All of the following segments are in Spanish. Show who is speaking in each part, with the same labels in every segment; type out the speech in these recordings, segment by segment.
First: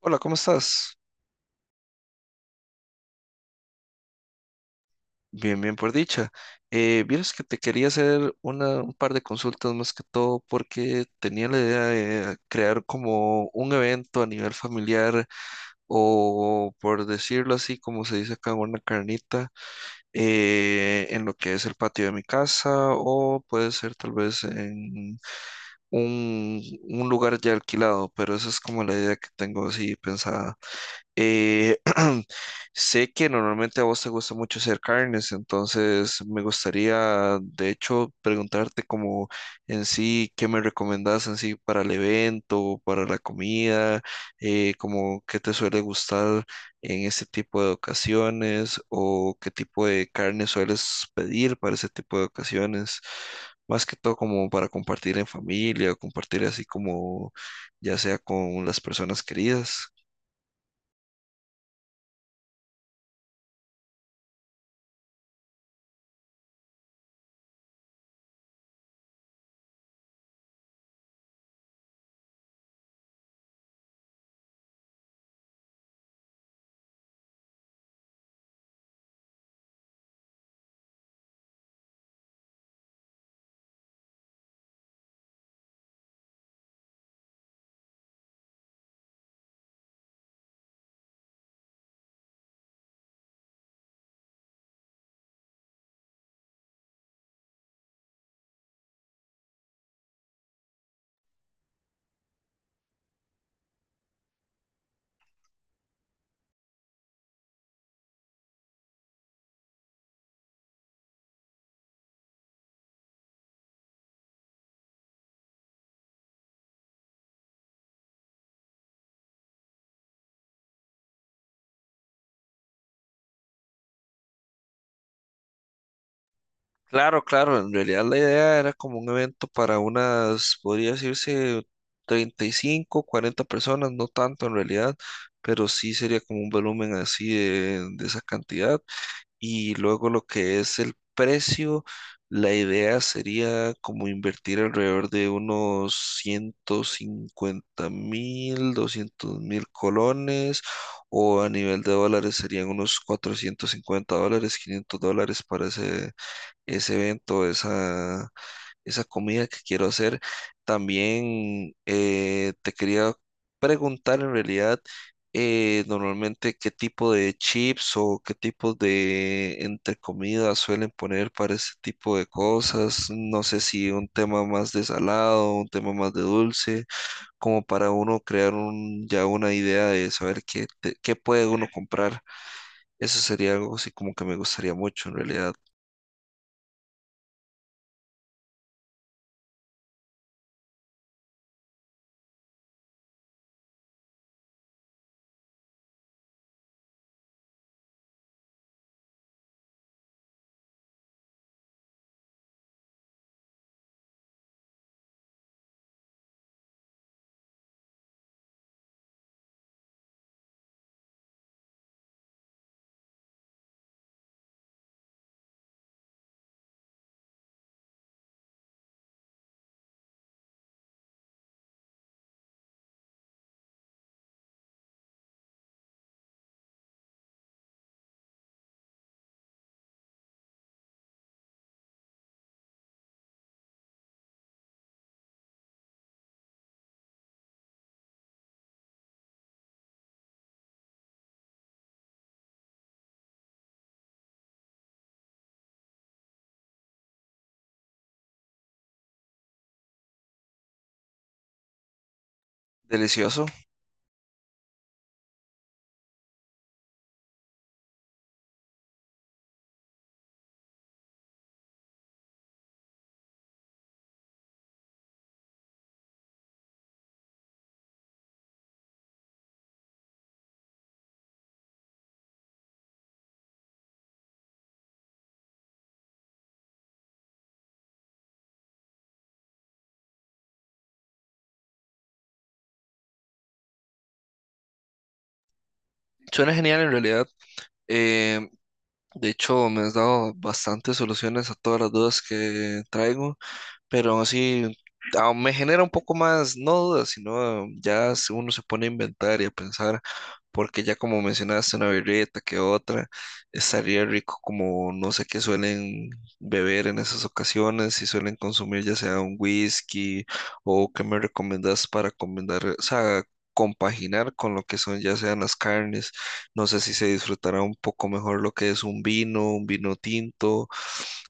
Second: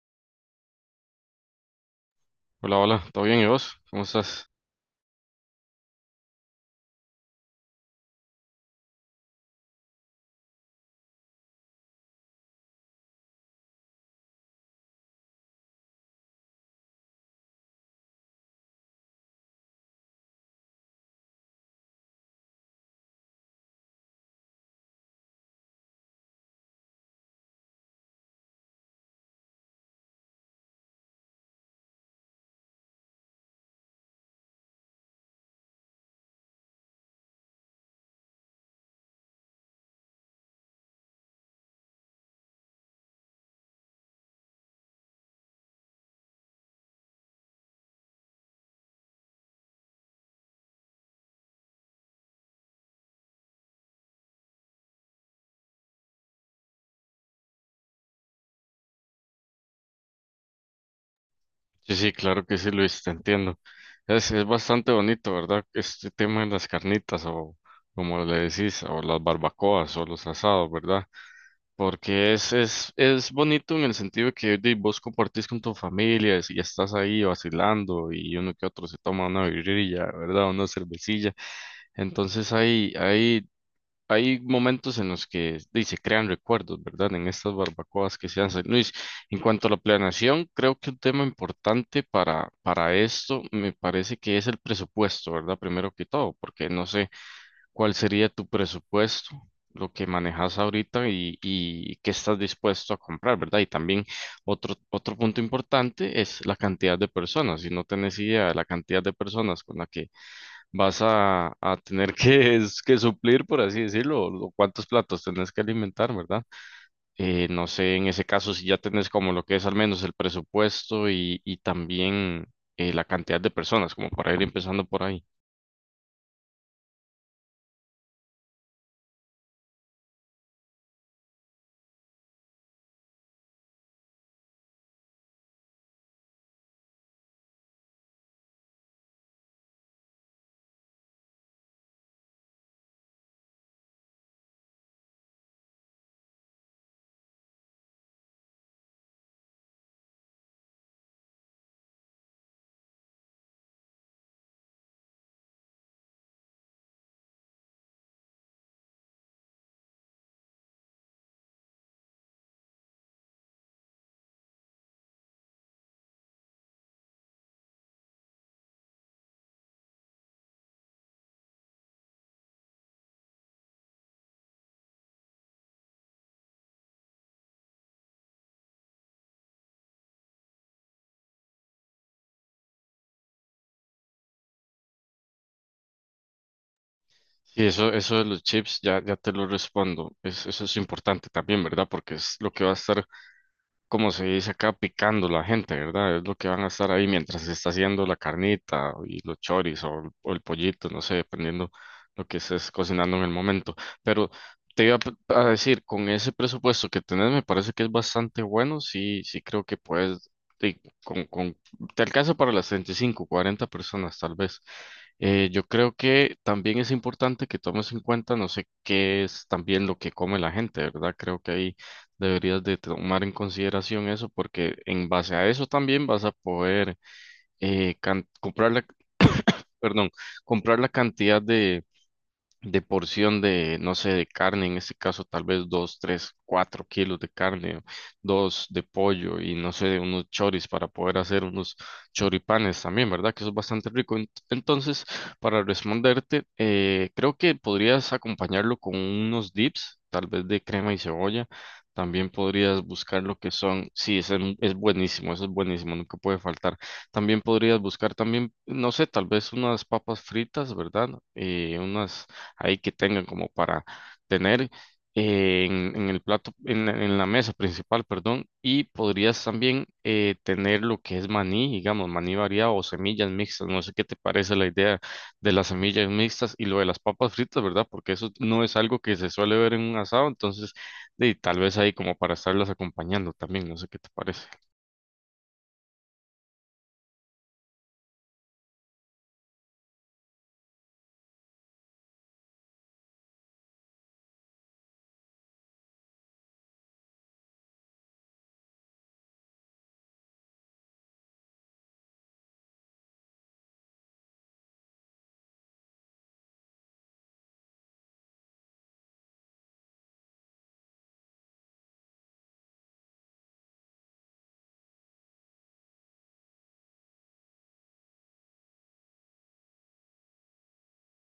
Speaker 1: Hola, ¿cómo estás?
Speaker 2: Hola, hola, ¿todo bien? ¿Y vos? ¿Cómo estás?
Speaker 1: Bien, bien, por dicha. Vieras que te quería hacer un par de consultas, más que todo porque tenía la idea de crear como un evento a nivel familiar, o por decirlo así, como se dice acá, una carnita en lo que es el patio de mi casa, o puede ser tal vez en un, un lugar ya alquilado, pero esa es como la idea que tengo así pensada. Eh, Sé que normalmente a vos te gusta mucho hacer carnes, entonces me gustaría, de hecho, preguntarte como en sí, ¿qué me recomendás en sí para el evento, para la comida, como qué te suele gustar en este tipo de ocasiones, o qué tipo de carne sueles pedir para ese tipo de ocasiones? Más que todo como para compartir en familia, o compartir así como ya sea con las personas queridas.
Speaker 2: Sí, sí, claro que sí, Luis, te entiendo. Es bastante bonito, ¿verdad? Este tema de las carnitas o como le decís, o las barbacoas o los asados, ¿verdad? Porque es bonito en el sentido de que di, vos compartís con tu familia y estás ahí vacilando y uno que otro se toma una birrilla, ¿verdad? Una cervecilla. Entonces hay momentos en los que di, se crean recuerdos, ¿verdad? En estas barbacoas que se hacen. Luis, en cuanto a la planeación, creo que un tema importante para esto me parece que es el presupuesto, ¿verdad? Primero que todo, porque no sé cuál sería tu presupuesto, lo que manejas ahorita y qué estás dispuesto a comprar, ¿verdad? Y también otro punto importante es la cantidad de personas. Si no tenés idea de la cantidad de personas con la que vas a tener que, que suplir, por así decirlo, o cuántos platos tenés que alimentar, ¿verdad? No sé, en ese caso, si ya tenés como lo que es al menos el presupuesto y también la cantidad de personas, como para ir empezando por ahí.
Speaker 1: Claro, claro, en realidad la idea era como un evento para unas, podría decirse, 35, 40 personas, no tanto en realidad, pero sí sería como un volumen así de esa cantidad. Y luego lo que es el precio, la idea sería como invertir alrededor de unos 150.000, 200.000 colones, o a nivel de dólares serían unos 450 dólares, 500 dólares para ese ese evento, esa comida que quiero hacer. También te quería preguntar en realidad, normalmente qué tipo de chips o qué tipo de entre comidas suelen poner para ese tipo de cosas. No sé si un tema más de salado, un tema más de dulce, como para uno crear un, ya una idea de saber qué, qué puede uno comprar. Eso sería algo así como que me gustaría mucho en realidad.
Speaker 2: Sí, eso de los chips, ya te lo respondo. Eso es importante también, ¿verdad? Porque es lo que va a estar como se dice acá, picando la gente, ¿verdad? Es lo que van a estar ahí mientras se está haciendo la carnita y los choris o, el pollito, no sé, dependiendo lo que estés cocinando en el momento. Pero te iba a decir, con ese presupuesto que tenés, me parece que es bastante bueno, sí, sí creo que puedes, sí, te alcanza para las 35, 40 personas tal vez. Yo creo que también es importante que tomes en cuenta, no sé qué es también lo que come la gente, ¿verdad? Creo que ahí deberías de tomar en consideración eso porque en base a eso también vas a poder comprar la, perdón, comprar la cantidad de porción de, no sé, de carne, en este caso tal vez dos, tres, cuatro kilos de carne, dos de pollo y no sé, unos choris para poder hacer unos choripanes también, ¿verdad? Que eso es bastante rico. Entonces, para responderte, creo que podrías acompañarlo con unos dips, tal vez de crema y cebolla. También podrías buscar lo
Speaker 1: Delicioso.
Speaker 2: que son, sí, ese es buenísimo, eso es buenísimo, nunca puede faltar. También podrías buscar también, no sé, tal vez unas papas fritas, ¿verdad? Unas ahí que tengan como para tener en el plato, en la mesa principal, perdón, y podrías también tener lo que es maní, digamos, maní variado o semillas mixtas, no sé qué te parece la idea de las semillas mixtas y lo de las papas fritas, ¿verdad? Porque eso no es algo que se suele ver en un asado, entonces de, tal vez ahí como para estarlas acompañando también, no sé qué te parece.
Speaker 1: Suena genial en realidad. Eh, de hecho, me has dado bastantes soluciones a todas las dudas que traigo, pero aún así me genera un poco más, no dudas, sino ya uno se pone a inventar y a pensar, porque ya como mencionaste, una birrita que otra, estaría rico, como no sé qué suelen beber en esas ocasiones, si suelen consumir ya sea un whisky o qué me recomendás para combinar, o sea, compaginar con lo que son ya sean las carnes, no sé si se disfrutará un poco mejor lo que es un vino tinto.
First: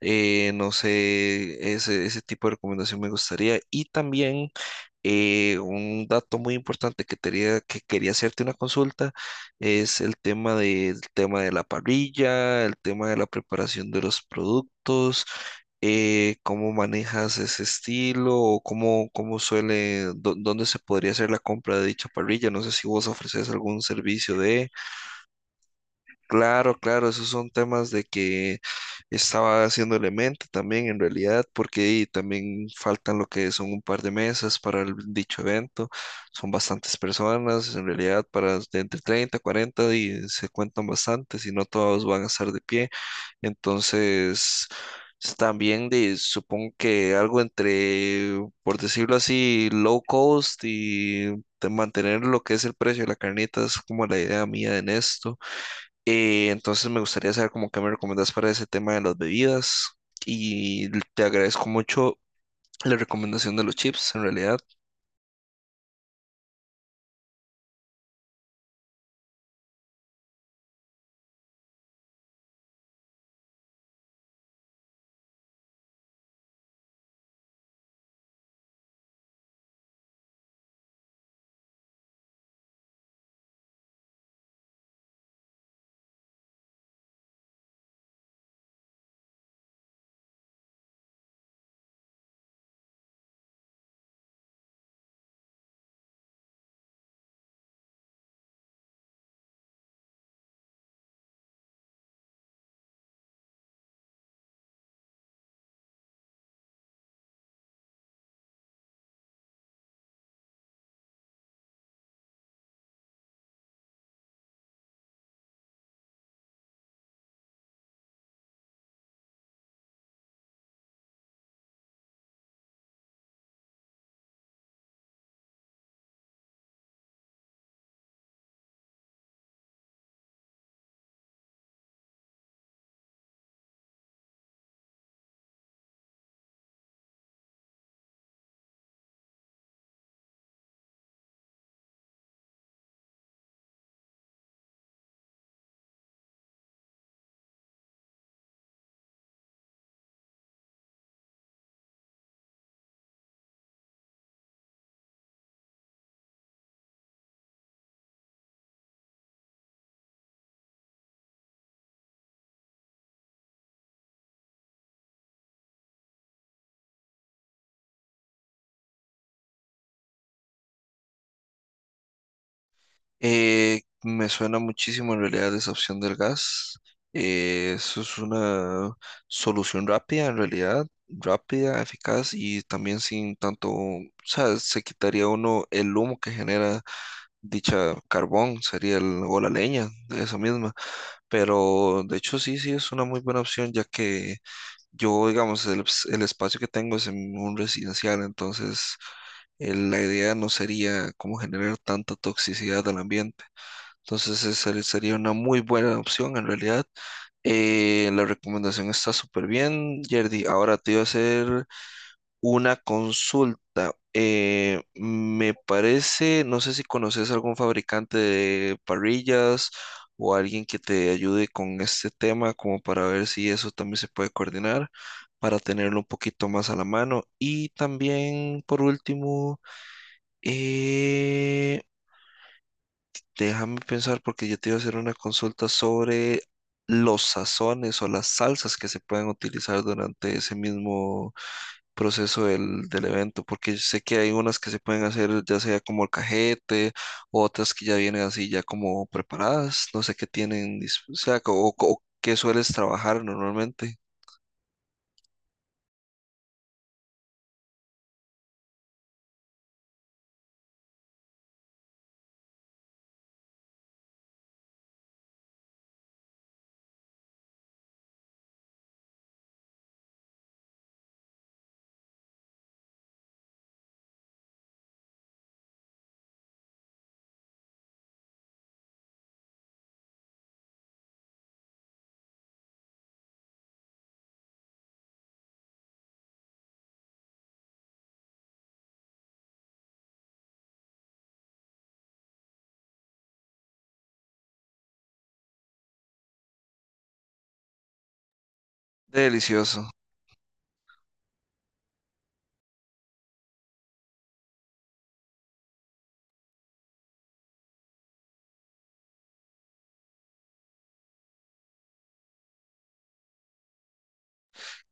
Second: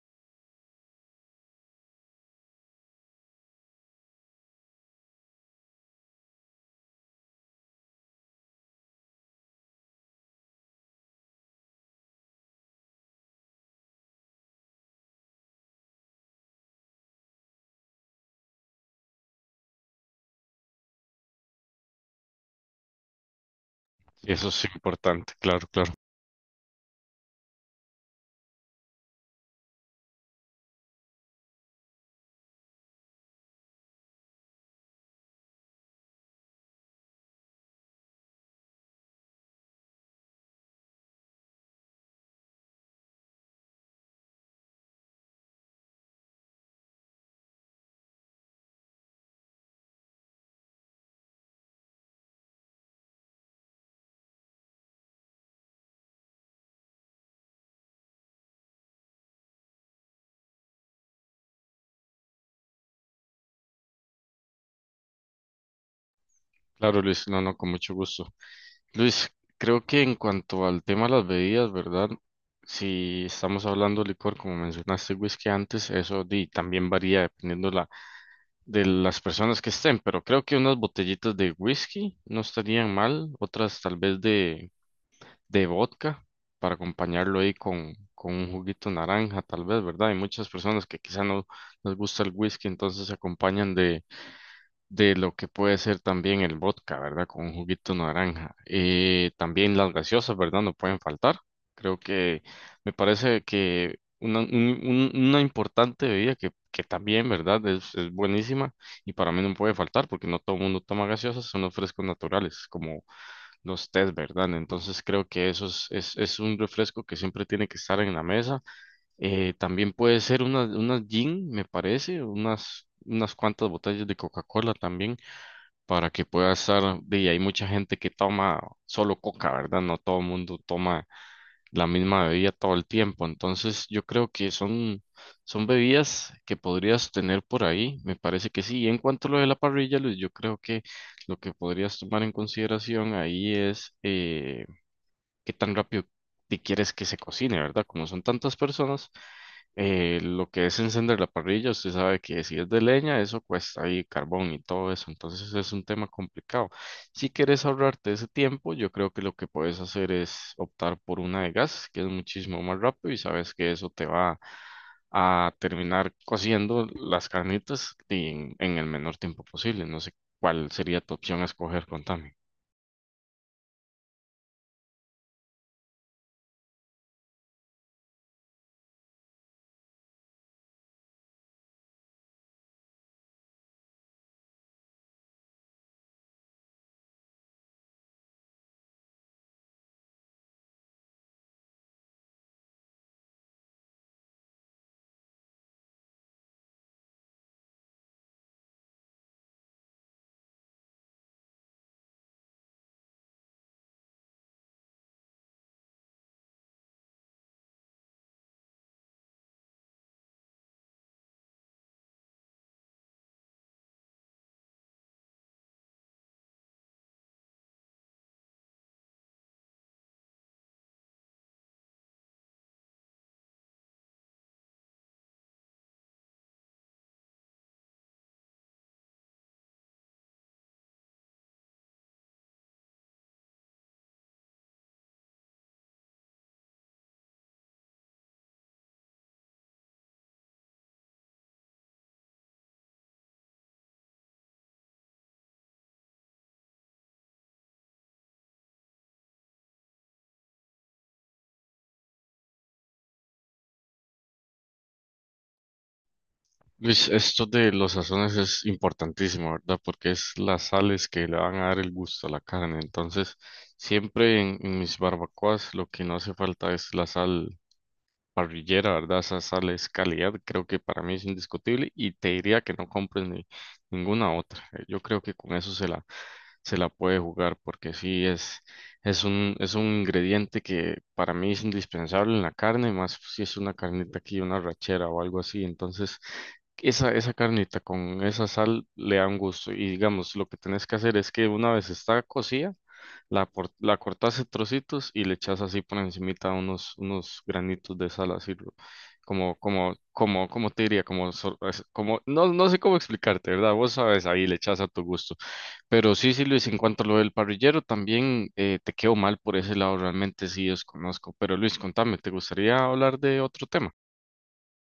Speaker 1: No sé, ese tipo de recomendación me gustaría. Y también un dato muy importante, que quería hacerte una consulta, es el tema de la parrilla, el tema de la preparación de los productos. ¿Cómo manejas ese estilo? O cómo, cómo suele, ¿dónde se podría hacer la compra de dicha parrilla? No sé si vos ofreces algún servicio
Speaker 2: Eso es
Speaker 1: de...
Speaker 2: importante, claro, claro.
Speaker 1: Claro, claro, esos son temas de que estaba haciendo el mente también en realidad, porque ahí también faltan lo que son un par de mesas para el dicho evento, son bastantes personas, en realidad para de entre 30, 40 y se cuentan bastantes y no todos van a estar de pie, entonces también de, supongo que algo entre, por decirlo así, low cost, y de mantener lo que es el precio de la carnita, es como la idea mía en esto. Entonces me gustaría saber cómo que me recomiendas para ese tema de las bebidas, y te agradezco mucho la recomendación de los chips, en realidad.
Speaker 2: Claro, Luis, no, no, con mucho gusto. Luis, creo que en cuanto al tema de las bebidas, ¿verdad? Si estamos hablando de licor, como mencionaste, whisky antes, eso di, también varía dependiendo la, de las personas que estén, pero creo que unas botellitas de whisky no estarían mal, otras tal vez de vodka para acompañarlo ahí con un juguito naranja, tal vez, ¿verdad? Hay muchas personas que quizá no les gusta el whisky, entonces se acompañan de lo que puede ser también el vodka, ¿verdad? Con un juguito de naranja. También las gaseosas, ¿verdad? No pueden faltar. Creo que me parece que una, una importante bebida que también, ¿verdad? Es buenísima y para mí no puede faltar porque no todo el mundo toma gaseosas, son los frescos naturales, como los tés, ¿verdad? Entonces creo que eso es un refresco que siempre tiene que estar en la mesa. También puede ser unas gin, me parece, unas cuantas botellas de Coca-Cola también para que pueda estar, y hay mucha gente que toma solo coca, ¿verdad? No todo el mundo toma la misma bebida todo el tiempo, entonces yo creo que son bebidas que podrías tener por ahí, me parece que sí. Y en cuanto a lo de la parrilla, Luis, yo creo que lo que podrías tomar en consideración ahí es... qué tan rápido te quieres que se cocine, ¿verdad? Como son tantas personas, lo que es encender la parrilla, usted sabe que si es de leña, eso cuesta ahí carbón y todo eso, entonces es un tema complicado. Si quieres ahorrarte ese tiempo, yo creo que lo que puedes hacer es optar por una de gas, que es muchísimo más rápido y sabes que eso te va a terminar cociendo las carnitas y en el menor tiempo posible. No sé cuál sería tu opción a escoger, contame.
Speaker 1: Me suena muchísimo en realidad esa opción del gas. Eso es una solución rápida, en realidad, rápida, eficaz, y también sin tanto, o sea, se quitaría uno el humo que genera dicha carbón, sería el, o la leña, esa misma. Pero de hecho sí, sí, es una muy buena opción, ya que yo, digamos, el, el espacio que tengo es en un residencial, entonces la idea no sería como generar tanta toxicidad al ambiente. Entonces esa sería una muy buena opción en realidad. La recomendación está súper bien, Yerdy. Ahora te iba a hacer una consulta. Me parece, no sé si conoces algún fabricante de parrillas o alguien que te ayude con este tema, como para ver si eso también se puede coordinar, para tenerlo un poquito más a la mano. Y también, por último, eh, déjame pensar porque yo te iba a hacer una consulta sobre los sazones o las salsas que se pueden utilizar durante ese mismo proceso del, del evento, porque sé que hay unas que se pueden hacer ya sea como cajete, otras que ya vienen así ya como preparadas, no sé qué tienen, o sea, o qué sueles trabajar normalmente.
Speaker 2: Luis, esto de los sazones es importantísimo, ¿verdad? Porque es las sales que le van a dar el gusto a la carne. Entonces, siempre en mis barbacoas lo que no hace falta es la sal parrillera, ¿verdad? Esa sal es calidad, creo que para mí es indiscutible y te diría que no compres ni, ninguna otra. Yo creo que con eso se la puede jugar porque sí es un ingrediente que para mí es indispensable en la carne, más si es una carnita aquí, una rachera o algo así. Entonces, esa carnita con esa sal le da un gusto. Y digamos, lo que tenés que hacer es que una vez está cocida, la, la cortas en trocitos y le echas así por encimita unos granitos de sal, así como,
Speaker 1: Delicioso.
Speaker 2: como, como, como te diría, como, como, no, no sé cómo explicarte, ¿verdad? Vos sabes, ahí le echas a tu gusto. Pero sí, sí, Luis, en cuanto a lo del parrillero, también te quedo mal por ese lado, realmente sí desconozco. Pero Luis, contame, ¿te gustaría hablar de otro tema?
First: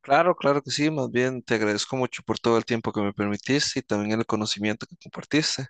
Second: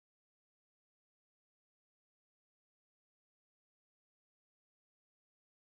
Speaker 1: Claro, claro que sí, más bien te agradezco mucho por todo el tiempo que me permitiste y también el conocimiento que compartiste.